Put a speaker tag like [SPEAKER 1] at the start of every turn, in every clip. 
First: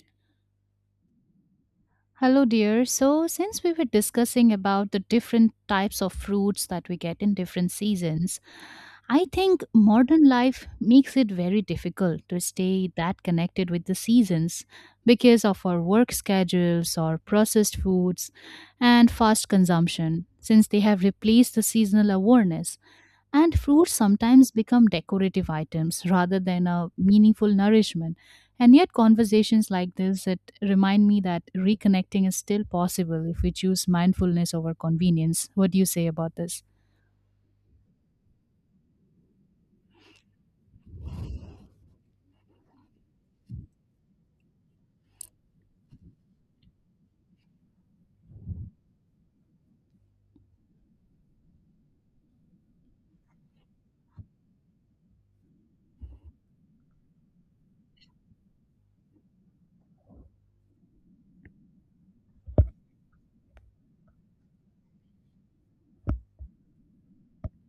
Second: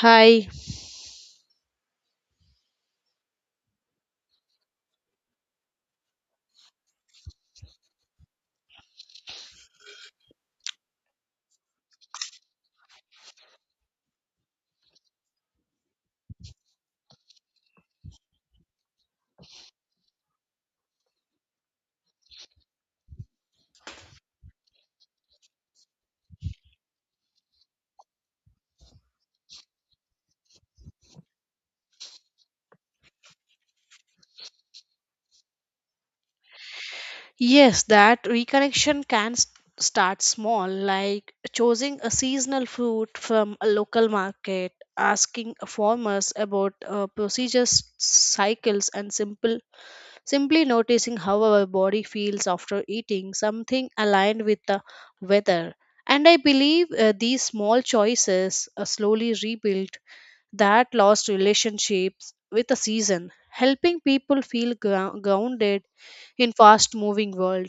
[SPEAKER 1] Hi.
[SPEAKER 2] Hello, dear. So, since we were discussing about the different types of fruits that we get in different seasons, I think modern life makes it very difficult to stay that connected with the seasons because of our work schedules or processed foods and fast consumption, since they have replaced the seasonal awareness. And fruits sometimes become decorative items rather than a meaningful nourishment and yet, conversations like this that remind me that reconnecting is still possible if we choose mindfulness over convenience. What do you say about this?
[SPEAKER 1] Yes, that reconnection can start small, like choosing a seasonal fruit from a local market, asking farmers about procedures, cycles, and simple simply noticing how our body feels after eating something aligned with the weather. And I believe these small choices slowly rebuild that lost relationships with the season, helping people feel grounded in fast moving world.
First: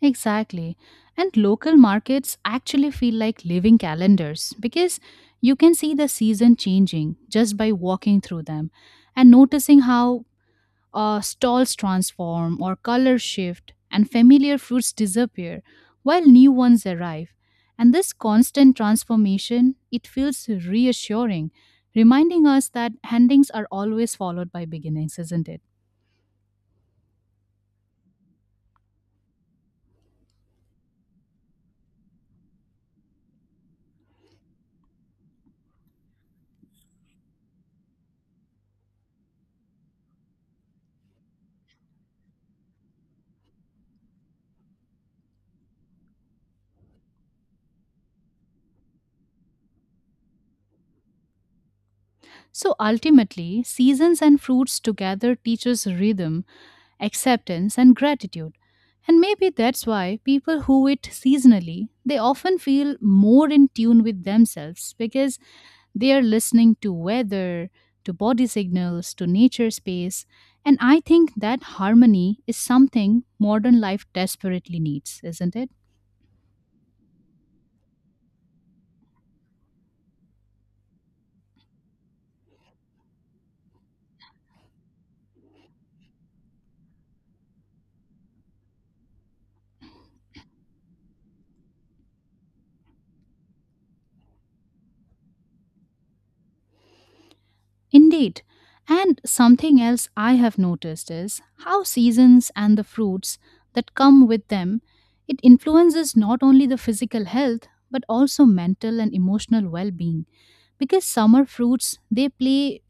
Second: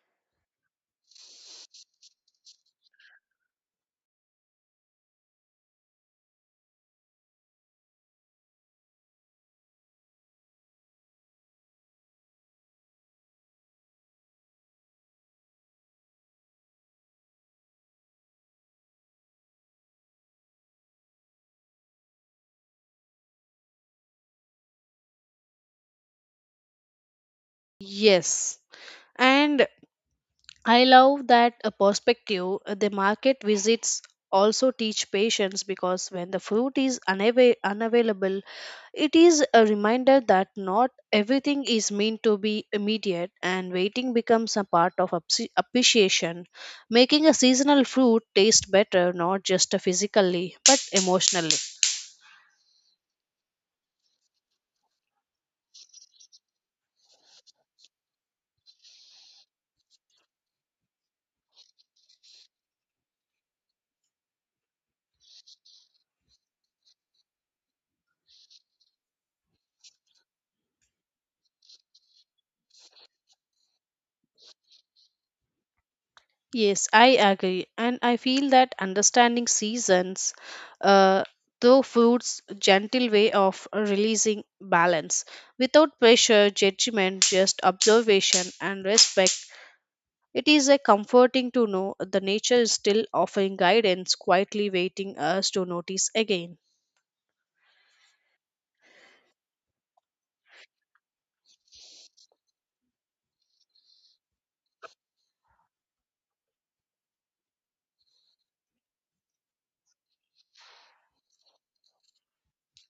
[SPEAKER 2] Exactly. And local markets actually feel like living calendars because you can see the season changing just by walking through them and noticing how stalls transform or color shift, and familiar fruits disappear while new ones arrive. And this constant transformation, it feels reassuring, reminding us that endings are always followed by beginnings, isn't it?
[SPEAKER 1] Yes, and I love that a perspective. The market visits also teach patience because when the fruit is unavailable, it is a reminder that not everything is meant to be immediate, and waiting becomes a part of appreciation, making a seasonal fruit taste better, not just physically but emotionally.
[SPEAKER 2] So ultimately, seasons and fruits together teach us rhythm, acceptance, and gratitude. And maybe that's why people who eat seasonally, they often feel more in tune with themselves because they are listening to weather, to body signals, to nature space. And I think that harmony is something modern life desperately needs, isn't it?
[SPEAKER 1] Yes, I agree. And I feel that understanding seasons, uh, though food's gentle way of releasing balance without pressure, judgment, just observation and respect. It is a comforting to know the nature is still offering guidance, quietly waiting us to notice again.
[SPEAKER 2] Indeed. And something else I have noticed is how seasons and the fruits that come with them it influences not only the physical health but also mental and emotional well-being because summer fruits they play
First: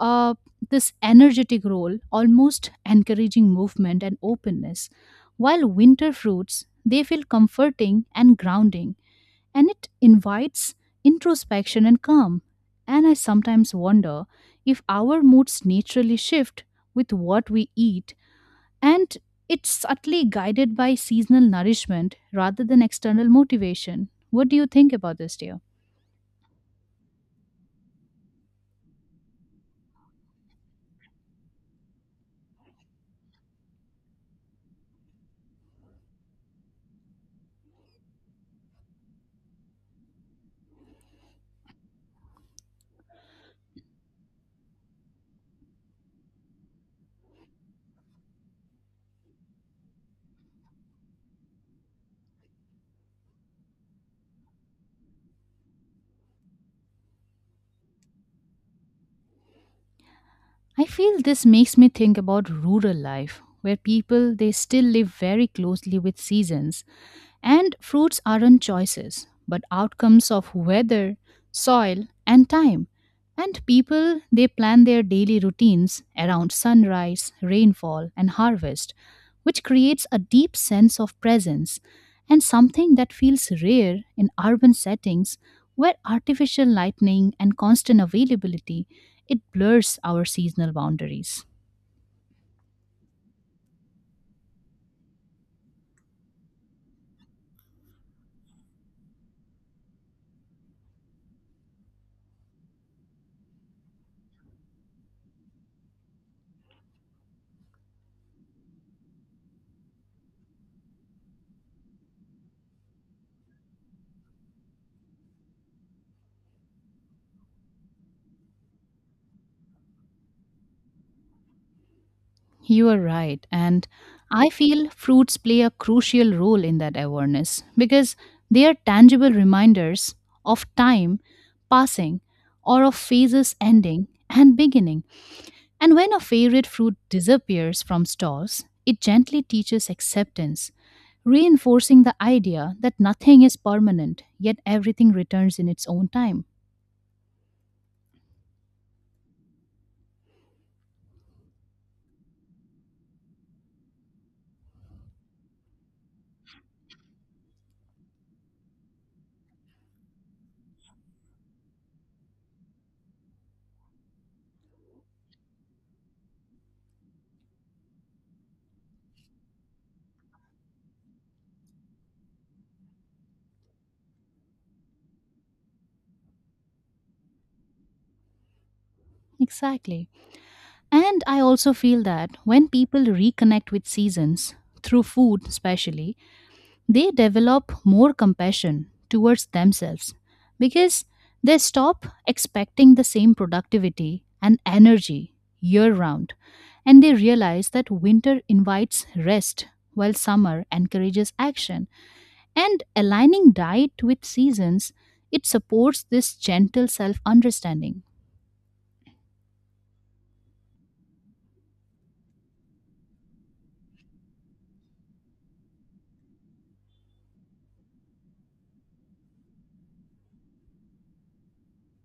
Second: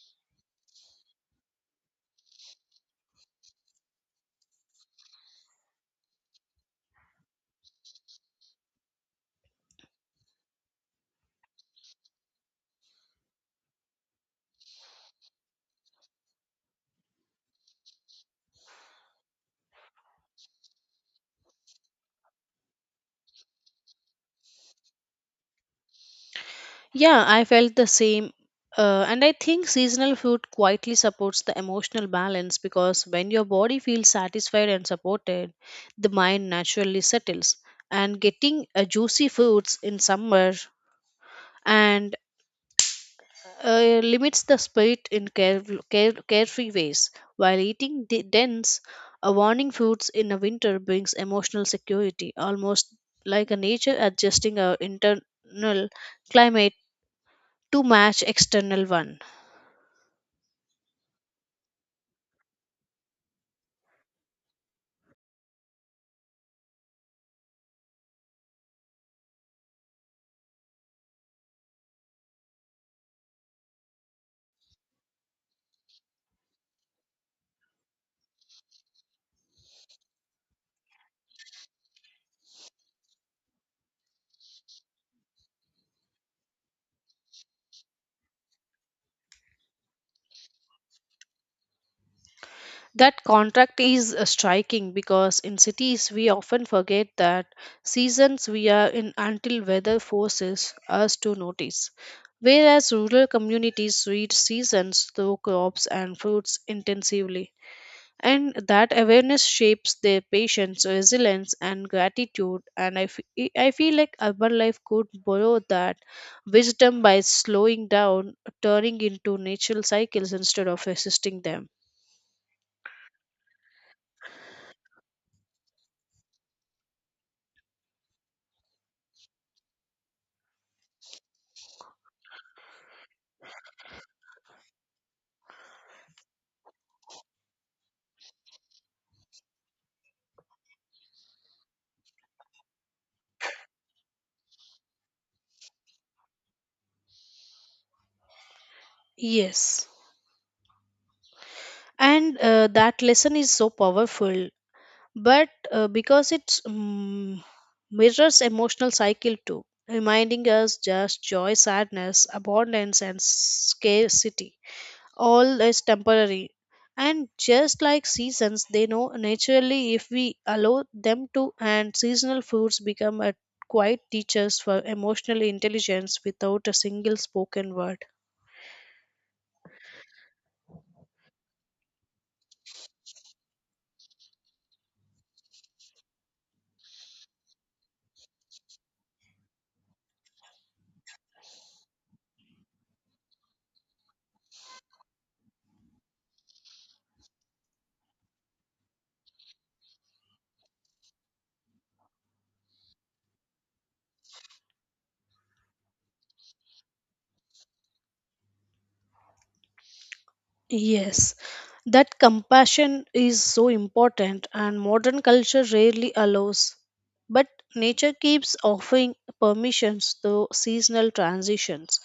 [SPEAKER 2] uh, this energetic role, almost encouraging movement and openness. While winter fruits, they feel comforting and grounding, and it invites introspection and calm. And I sometimes wonder if our moods naturally shift with what we eat, and it's subtly guided by seasonal nourishment rather than external motivation. What do you think about this, dear?
[SPEAKER 1] Yeah, I felt the same. And I think seasonal food quietly supports the emotional balance because when your body feels satisfied and supported, the mind naturally settles. And getting juicy foods in summer and limits the spirit in carefree ways, while eating the dense, warming foods in the winter brings emotional security, almost like a nature adjusting our internal climate to match external one.
[SPEAKER 2] I feel this makes me think about rural life where people they still live very closely with seasons and fruits aren't choices, but outcomes of weather, soil, and time. And people, they plan their daily routines around sunrise, rainfall, and harvest, which creates a deep sense of presence and something that feels rare in urban settings where artificial lightning and constant availability it blurs our seasonal boundaries.
[SPEAKER 1] That contract is striking because in cities we often forget that seasons we are in until weather forces us to notice. Whereas rural communities read seasons through crops and fruits intensively. And that awareness shapes their patience, resilience, and gratitude. And I feel like urban life could borrow that wisdom by slowing down, turning into natural cycles instead of resisting them.
[SPEAKER 2] You are right. And I feel fruits play a crucial role in that awareness because they are tangible reminders of time passing or of phases ending and beginning. And when a favorite fruit disappears from stalls, it gently teaches acceptance, reinforcing the idea that nothing is permanent, yet everything returns in its own time.
[SPEAKER 1] Yes, and that lesson is so powerful, but because it's mm mirrors emotional cycle too, reminding us just joy, sadness, abundance and scarcity, all is temporary, and just like seasons they know naturally if we allow them to, and seasonal foods become a quiet teachers for emotional intelligence without a single spoken word.
[SPEAKER 2] Exactly. And I also feel that when people reconnect with seasons, through food especially, they develop more compassion towards themselves because they stop expecting the same productivity and energy year round and they realize that winter invites rest while summer encourages action and aligning diet with seasons it supports this gentle self understanding.
[SPEAKER 1] Yes, that compassion is so important, and modern culture rarely allows. But nature keeps offering permissions to seasonal transitions,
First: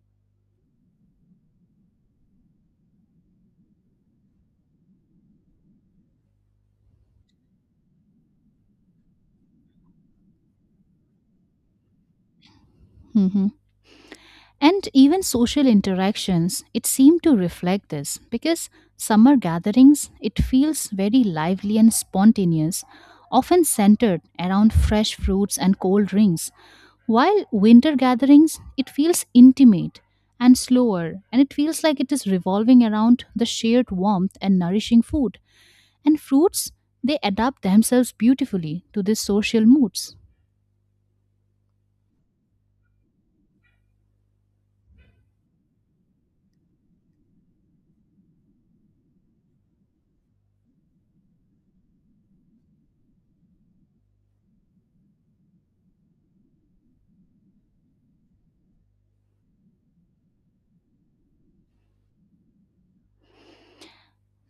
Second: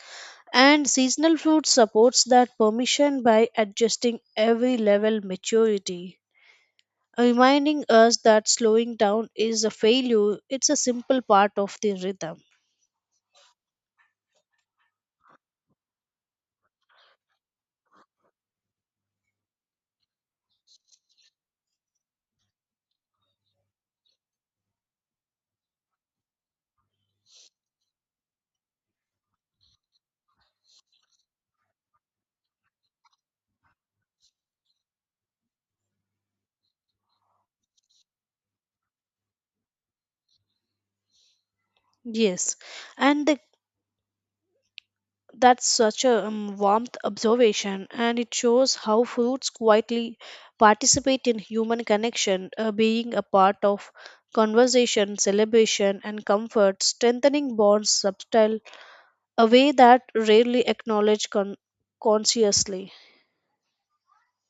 [SPEAKER 1] and seasonal fruit supports that permission by adjusting every level maturity, reminding us that slowing down is a failure. It's a simple part of the rhythm.
[SPEAKER 2] And even social interactions, it seemed to reflect this because summer gatherings, it feels very lively and spontaneous, often centered around fresh fruits and cold drinks, while winter gatherings, it feels intimate and slower, and it feels like it is revolving around the shared warmth and nourishing food. And fruits, they adapt themselves beautifully to these social moods.
[SPEAKER 1] Yes, and the That's such a warmth observation, and it shows how fruits quietly participate in human connection, being a part of conversation, celebration, and comfort, strengthening bonds subtle, a way that rarely acknowledged consciously.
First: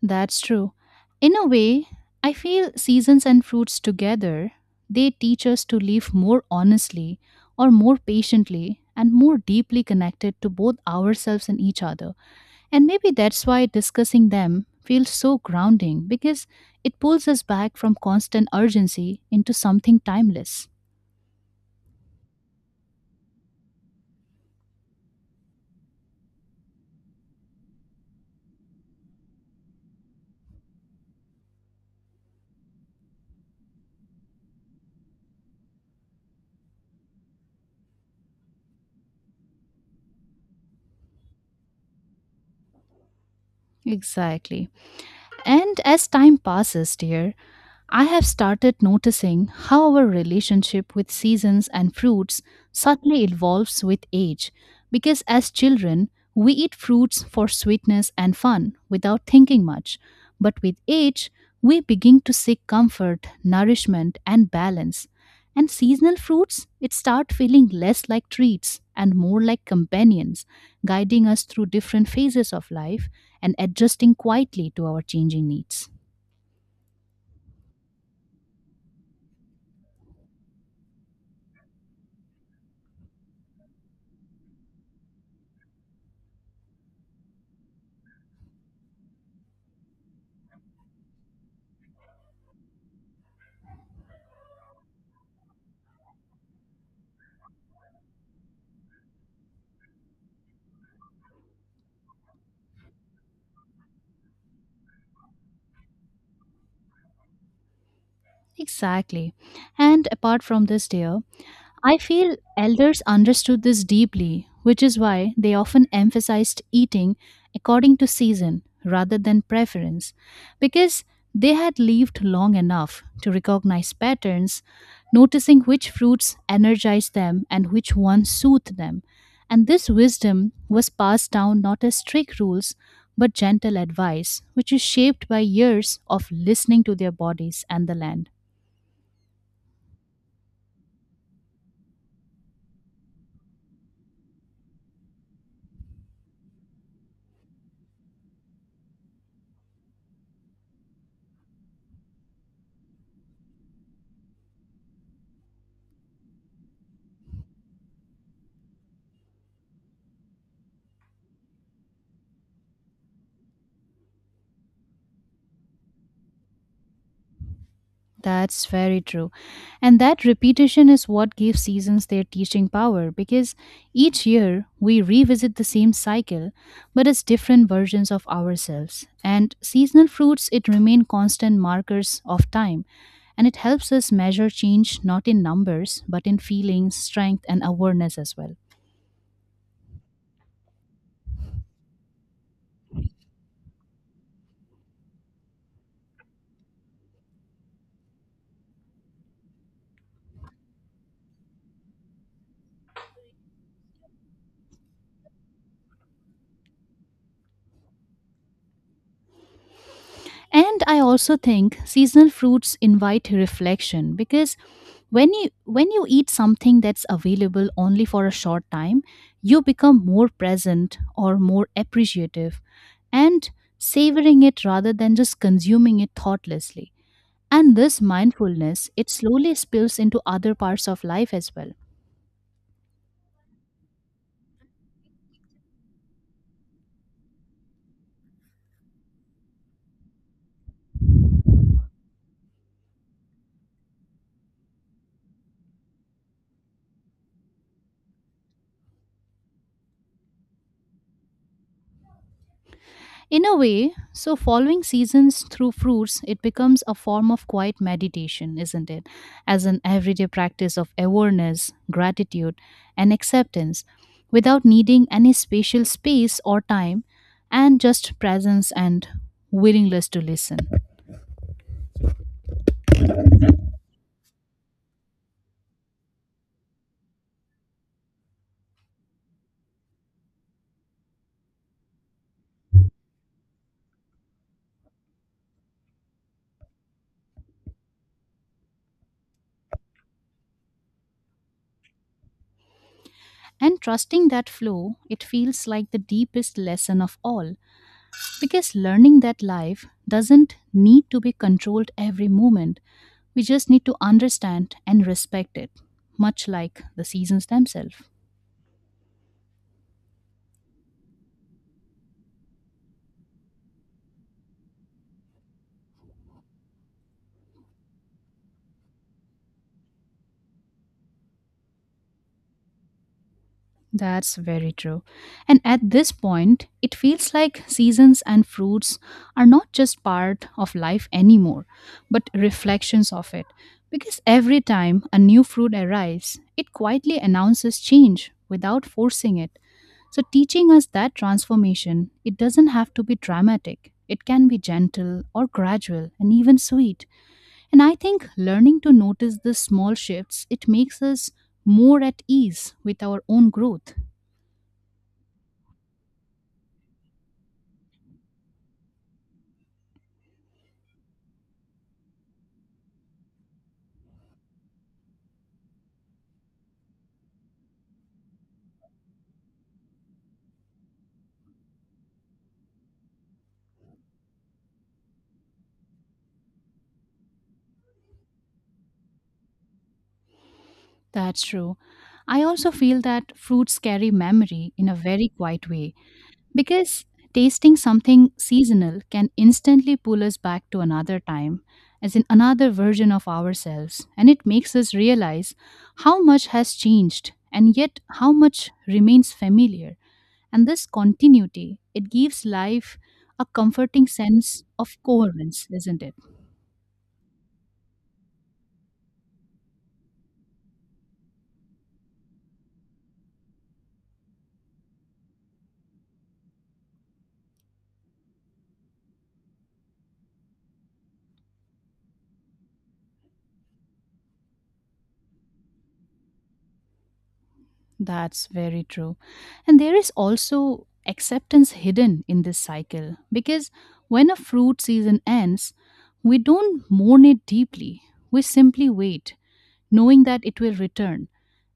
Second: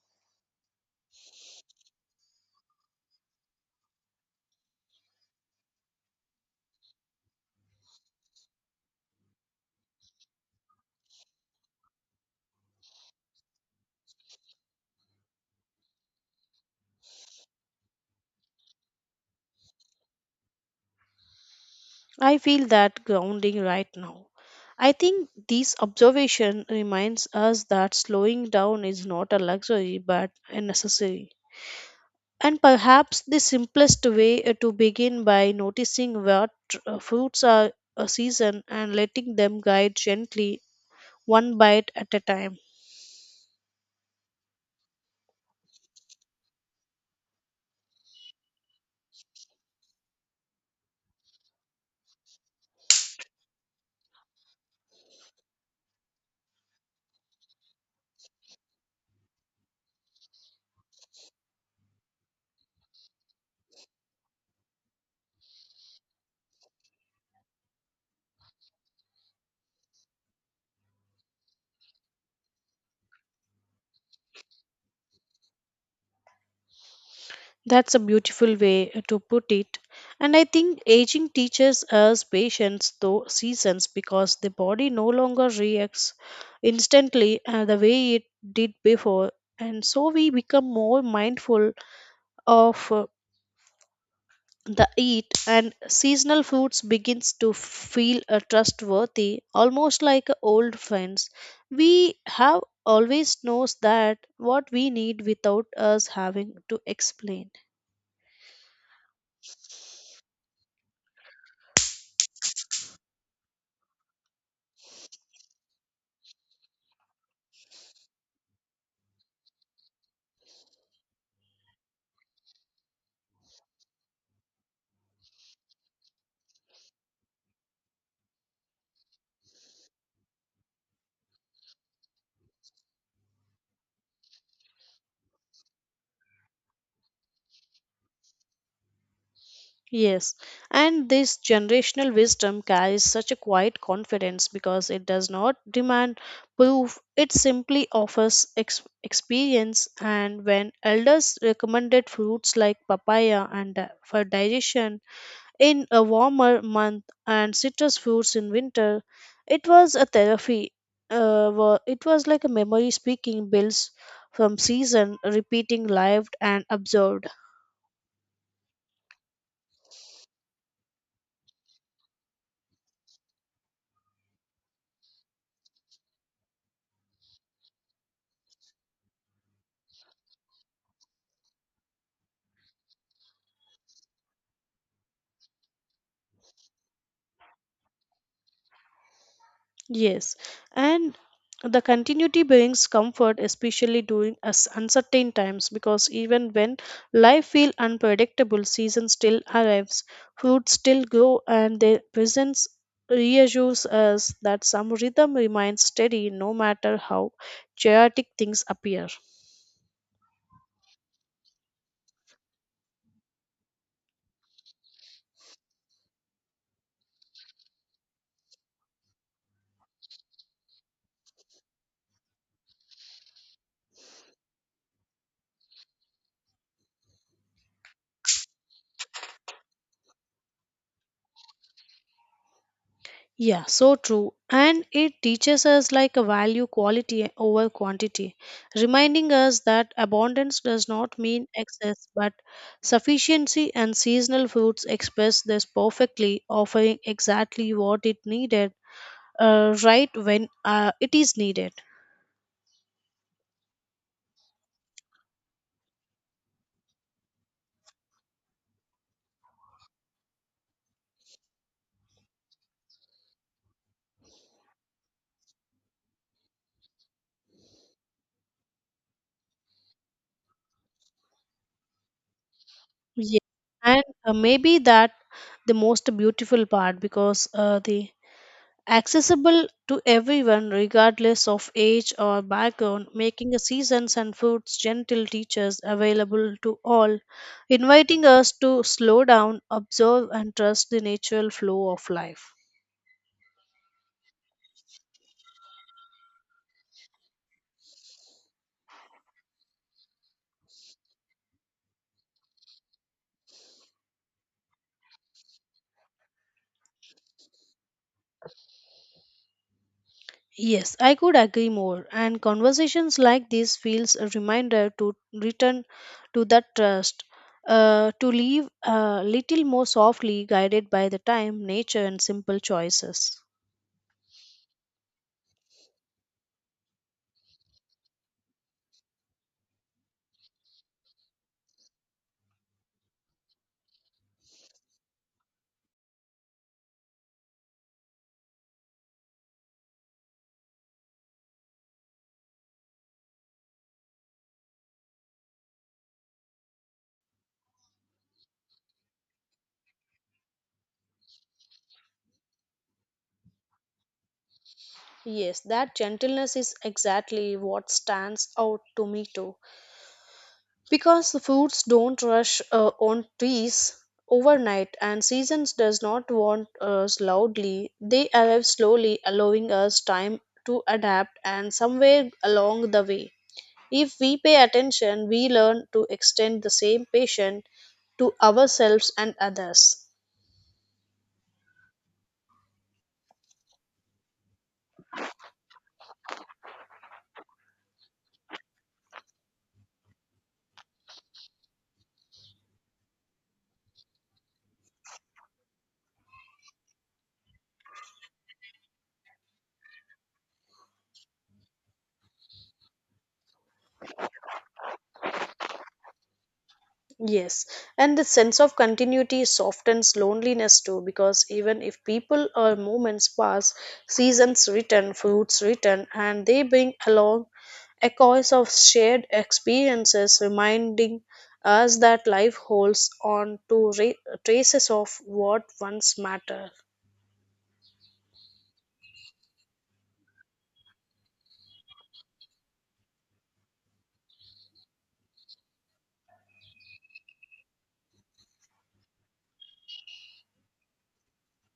[SPEAKER 2] That's true. In a way, I feel seasons and fruits together, they teach us to live more honestly or more patiently and more deeply connected to both ourselves and each other. And maybe that's why discussing them feels so grounding because it pulls us back from constant urgency into something timeless.
[SPEAKER 1] I feel that grounding right now. I think this observation reminds us that slowing down is not a luxury but a necessary. And perhaps the simplest way to begin by noticing what fruits are a season, and letting them guide gently, one bite at a time.
[SPEAKER 2] Exactly. And as time passes, dear, I have started noticing how our relationship with seasons and fruits subtly evolves with age. Because as children, we eat fruits for sweetness and fun without thinking much. But with age, we begin to seek comfort, nourishment, and balance. And seasonal fruits, it start feeling less like treats and more like companions, guiding us through different phases of life and adjusting quietly to our changing needs.
[SPEAKER 1] That's a beautiful way to put it. And I think aging teaches us patience through seasons because the body no longer reacts instantly the way it did before. And so we become more mindful of the eat, and seasonal foods begins to feel trustworthy, almost like old friends. We have always knows that what we need without us having to explain.
[SPEAKER 2] Exactly. And apart from this, dear, I feel elders understood this deeply, which is why they often emphasized eating according to season rather than preference, because they had lived long enough to recognize patterns, noticing which fruits energize them and which ones soothe them. And this wisdom was passed down not as strict rules, but gentle advice, which is shaped by years of listening to their bodies and the land.
[SPEAKER 1] Yes, and this generational wisdom carries such a quiet confidence because it does not demand proof. It simply offers experience. And when elders recommended fruits like papaya and for digestion, in a warmer month and citrus fruits in winter. It was a therapy. It was like a memory speaking bills from season, repeating lived and observed.
[SPEAKER 2] That's very true. And that repetition is what gives seasons their teaching power because each year we revisit the same cycle but as different versions of ourselves. And seasonal fruits it remain constant markers of time and it helps us measure change not in numbers but in feelings, strength and awareness as well.
[SPEAKER 1] Yes, and the continuity brings comfort, especially during us uncertain times, because even when life feels unpredictable, season still arrives, fruits still grow, and their presence reassures us that some rhythm remains steady no matter how chaotic things appear.
[SPEAKER 2] And I also think seasonal fruits invite reflection because when you eat something that's available only for a short time, you become more present or more appreciative and savoring it rather than just consuming it thoughtlessly. And this mindfulness, it slowly spills into other parts of life as well.
[SPEAKER 1] Yeah, so true. And it teaches us like a value quality over quantity, reminding us that abundance does not mean excess, but sufficiency, and seasonal fruits express this perfectly, offering exactly what it needed, right when it is needed.
[SPEAKER 2] In a way, so following seasons through fruits, it becomes a form of quiet meditation, isn't it? As an everyday practice of awareness, gratitude, and acceptance without needing any spatial space or time, and just presence and willingness to listen.
[SPEAKER 1] Yeah. And maybe that the most beautiful part because the accessible to everyone regardless of age or background, making a seasons and fruits gentle teachers available to all, inviting us to slow down, observe and trust the natural flow of life.
[SPEAKER 2] And trusting that flow, it feels like the deepest lesson of all. Because learning that life doesn't need to be controlled every moment, we just need to understand and respect it, much like the seasons themselves.
[SPEAKER 1] Yes, I could agree more, and conversations like this feels a reminder to return to that trust, to live a little more softly guided by the time, nature and simple choices.
[SPEAKER 2] That's very true. And at this point, it feels like seasons and fruits are not just part of life anymore, but reflections of it. Because every time a new fruit arrives, it quietly announces change without forcing it. So, teaching us that transformation, it doesn't have to be dramatic. It can be gentle or gradual and even sweet. And I think learning to notice the small shifts, it makes us more at ease with our own growth.
[SPEAKER 1] Yes, that gentleness is exactly what stands out to me too. Because the fruits don't rush on trees overnight, and seasons does not want us loudly. They arrive slowly, allowing us time to adapt and somewhere along the way. If we pay attention, we learn to extend the same patience to ourselves and others.
[SPEAKER 2] That's true. I also feel that fruits carry memory in a very quiet way. Because tasting something seasonal can instantly pull us back to another time, as in another version of ourselves, and it makes us realize how much has changed and yet how much remains familiar. And this continuity, it gives life a comforting sense of coherence, isn't it?
[SPEAKER 1] Yes, and the sense of continuity softens loneliness too, because even if people or moments pass, seasons return, fruits return, and they bring along echoes of shared experiences, reminding us that life holds on to traces of what once mattered.
[SPEAKER 2] That's very true. And there is also acceptance hidden in this cycle because when a fruit season ends, we don't mourn it deeply. We simply wait, knowing that it will return.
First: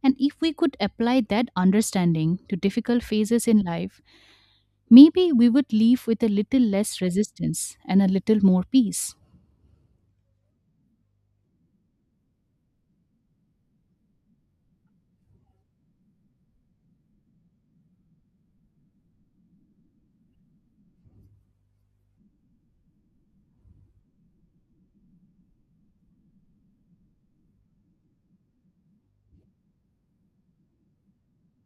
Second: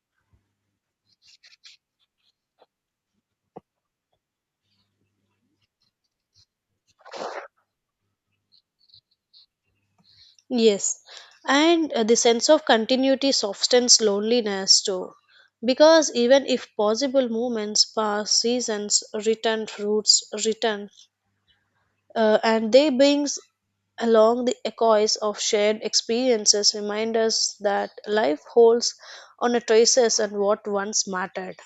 [SPEAKER 2] And if we could apply that understanding to difficult phases in life, maybe we would leave with a little less resistance and a little more peace.
[SPEAKER 1] Yes, and the sense of continuity softens loneliness too, because even if possible movements pass, seasons return, roots return, and they brings along the echoes of shared experiences, remind us that life holds on a traces and what once mattered.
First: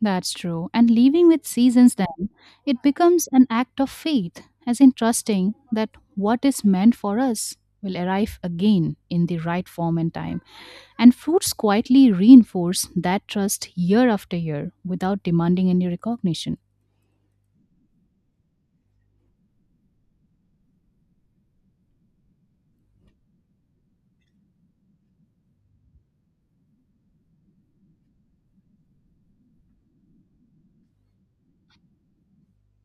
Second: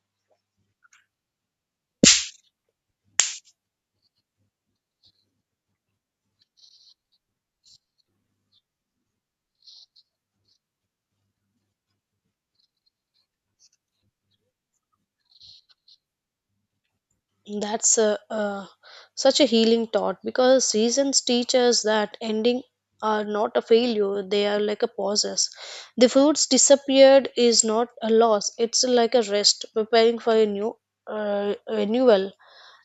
[SPEAKER 2] That's true. And leaving with seasons, then, it becomes an act of faith, as in trusting that what is meant for us will arrive again in the right form and time. And fruits quietly reinforce that trust year after year without demanding any recognition.
[SPEAKER 1] That's a, such a healing thought because seasons teach us that ending are not a failure, they are like a pauses. The fruits disappeared is not a loss, it's like a rest, preparing for a new renewal.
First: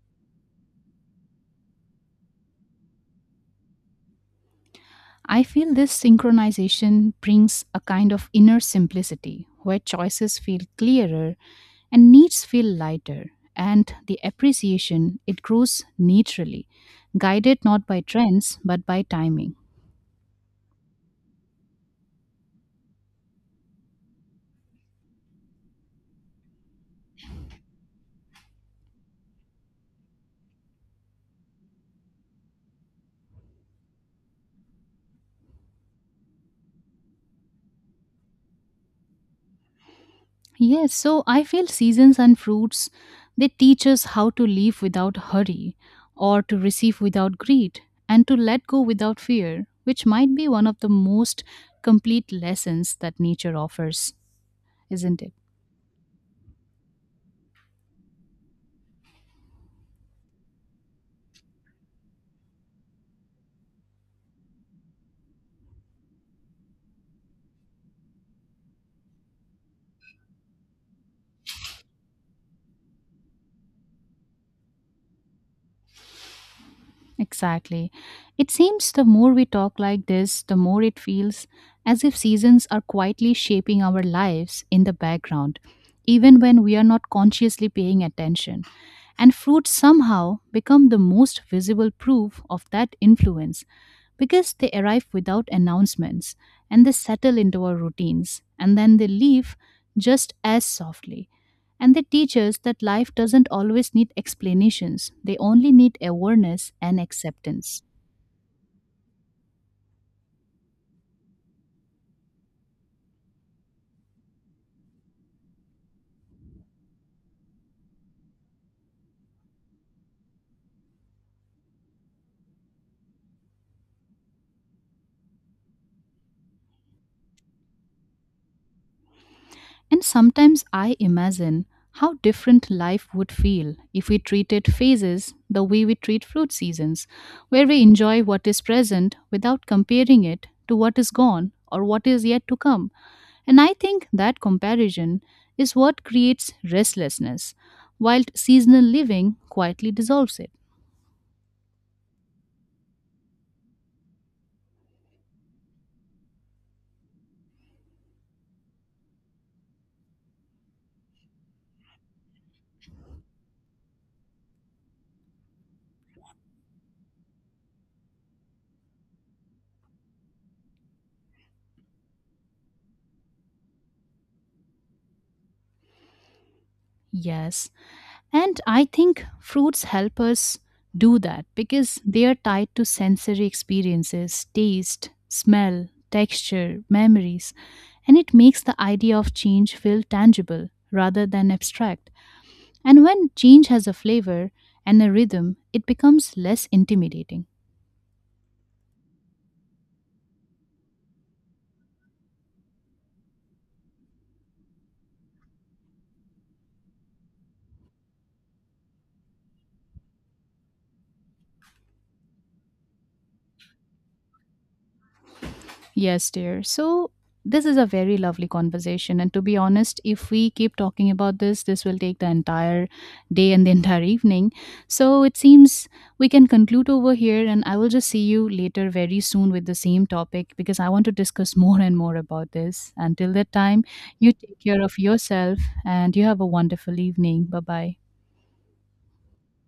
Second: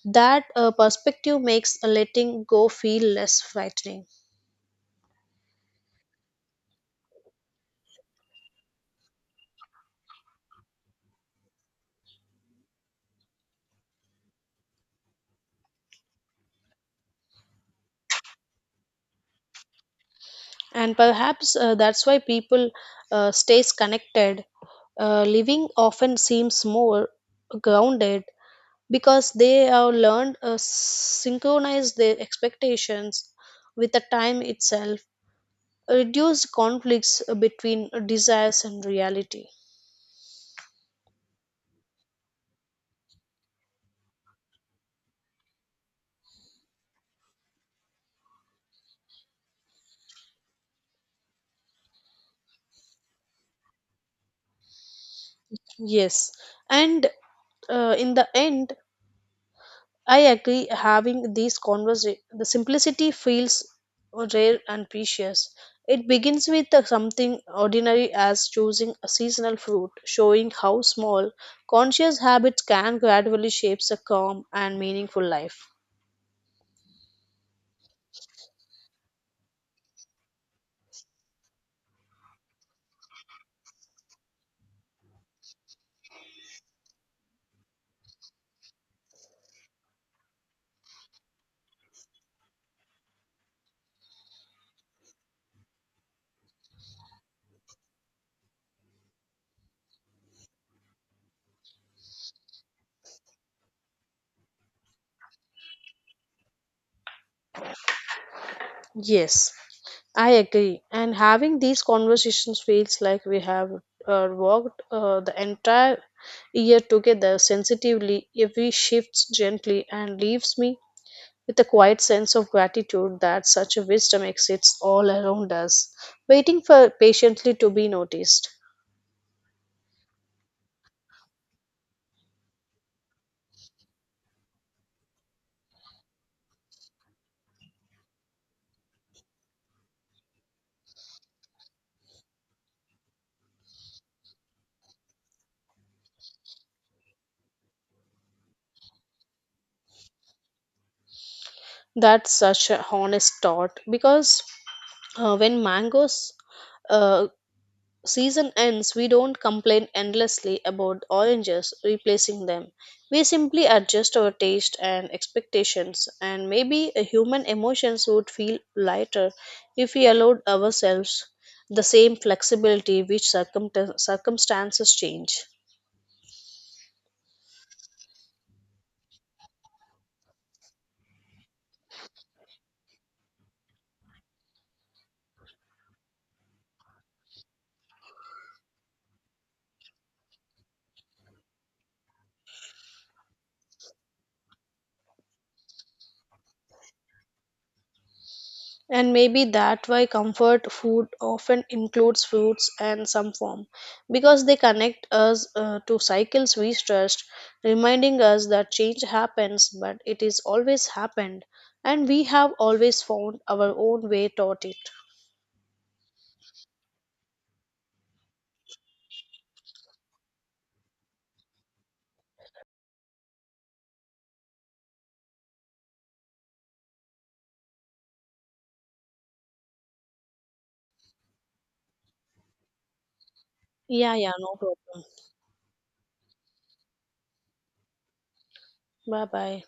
[SPEAKER 1] That perspective makes a letting go feel less frightening.
[SPEAKER 2] I feel this synchronization brings a kind of inner simplicity where choices feel clearer and needs feel lighter, and the appreciation it grows naturally, guided not by trends but by timing.
[SPEAKER 1] And perhaps that's why people stays connected. Living often seems more grounded because they have learned to synchronize their expectations with the time itself, reduce conflicts between desires and reality.
[SPEAKER 2] Yes, so I feel seasons and fruits they teach us how to live without hurry, or to receive without greed, and to let go without fear, which might be one of the most complete lessons that nature offers, isn't it?
[SPEAKER 1] Yes, and in the end, I agree having these conversations. The simplicity feels rare and precious. It begins with something ordinary as choosing a seasonal fruit, showing how small conscious habits can gradually shape a calm and meaningful life.
[SPEAKER 2] Exactly. It seems the more we talk like this, the more it feels as if seasons are quietly shaping our lives in the background, even when we are not consciously paying attention. And fruits somehow become the most visible proof of that influence because they arrive without announcements and they settle into our routines and then they leave just as softly. And they teach us that life doesn't always need explanations, they only need awareness and acceptance.
[SPEAKER 1] Yes, I agree. And having these conversations feels like we have walked the entire year together sensitively. Every we shifts gently and leaves me with a quiet sense of gratitude that such a wisdom exists all around us, waiting for patiently to be noticed.
[SPEAKER 2] And sometimes I imagine how different life would feel if we treated phases the way we treat fruit seasons, where we enjoy what is present without comparing it to what is gone or what is yet to come. And I think that comparison is what creates restlessness, while seasonal living quietly dissolves it.
[SPEAKER 1] That's such a honest thought because when mangoes uh, season ends, we don't complain endlessly about oranges replacing them. We simply adjust our taste and expectations, and maybe human emotions would feel lighter if we allowed ourselves the same flexibility which circumstances change.
[SPEAKER 2] Yes, and I think fruits help us do that because they are tied to sensory experiences, taste, smell, texture, memories, and it makes the idea of change feel tangible rather than abstract. And when change has a flavor and a rhythm, it becomes less intimidating.
[SPEAKER 1] And maybe that why comfort food often includes fruits and some form, because they connect us to cycles we trust, reminding us that change happens, but it is always happened, and we have always found our own way toward it.
[SPEAKER 2] Yes, dear. So, this is a very lovely conversation. And to be honest, if we keep talking about this, this will take the entire day and the entire evening. So, it seems we can conclude over here. And I will just see you later very soon with the same topic because I want to discuss more and more about this. Until that time,
[SPEAKER 1] Yeah, yeah,
[SPEAKER 2] you
[SPEAKER 1] no
[SPEAKER 2] take care of
[SPEAKER 1] problem.
[SPEAKER 2] yourself and you have a wonderful evening. Bye bye.
[SPEAKER 1] Bye bye.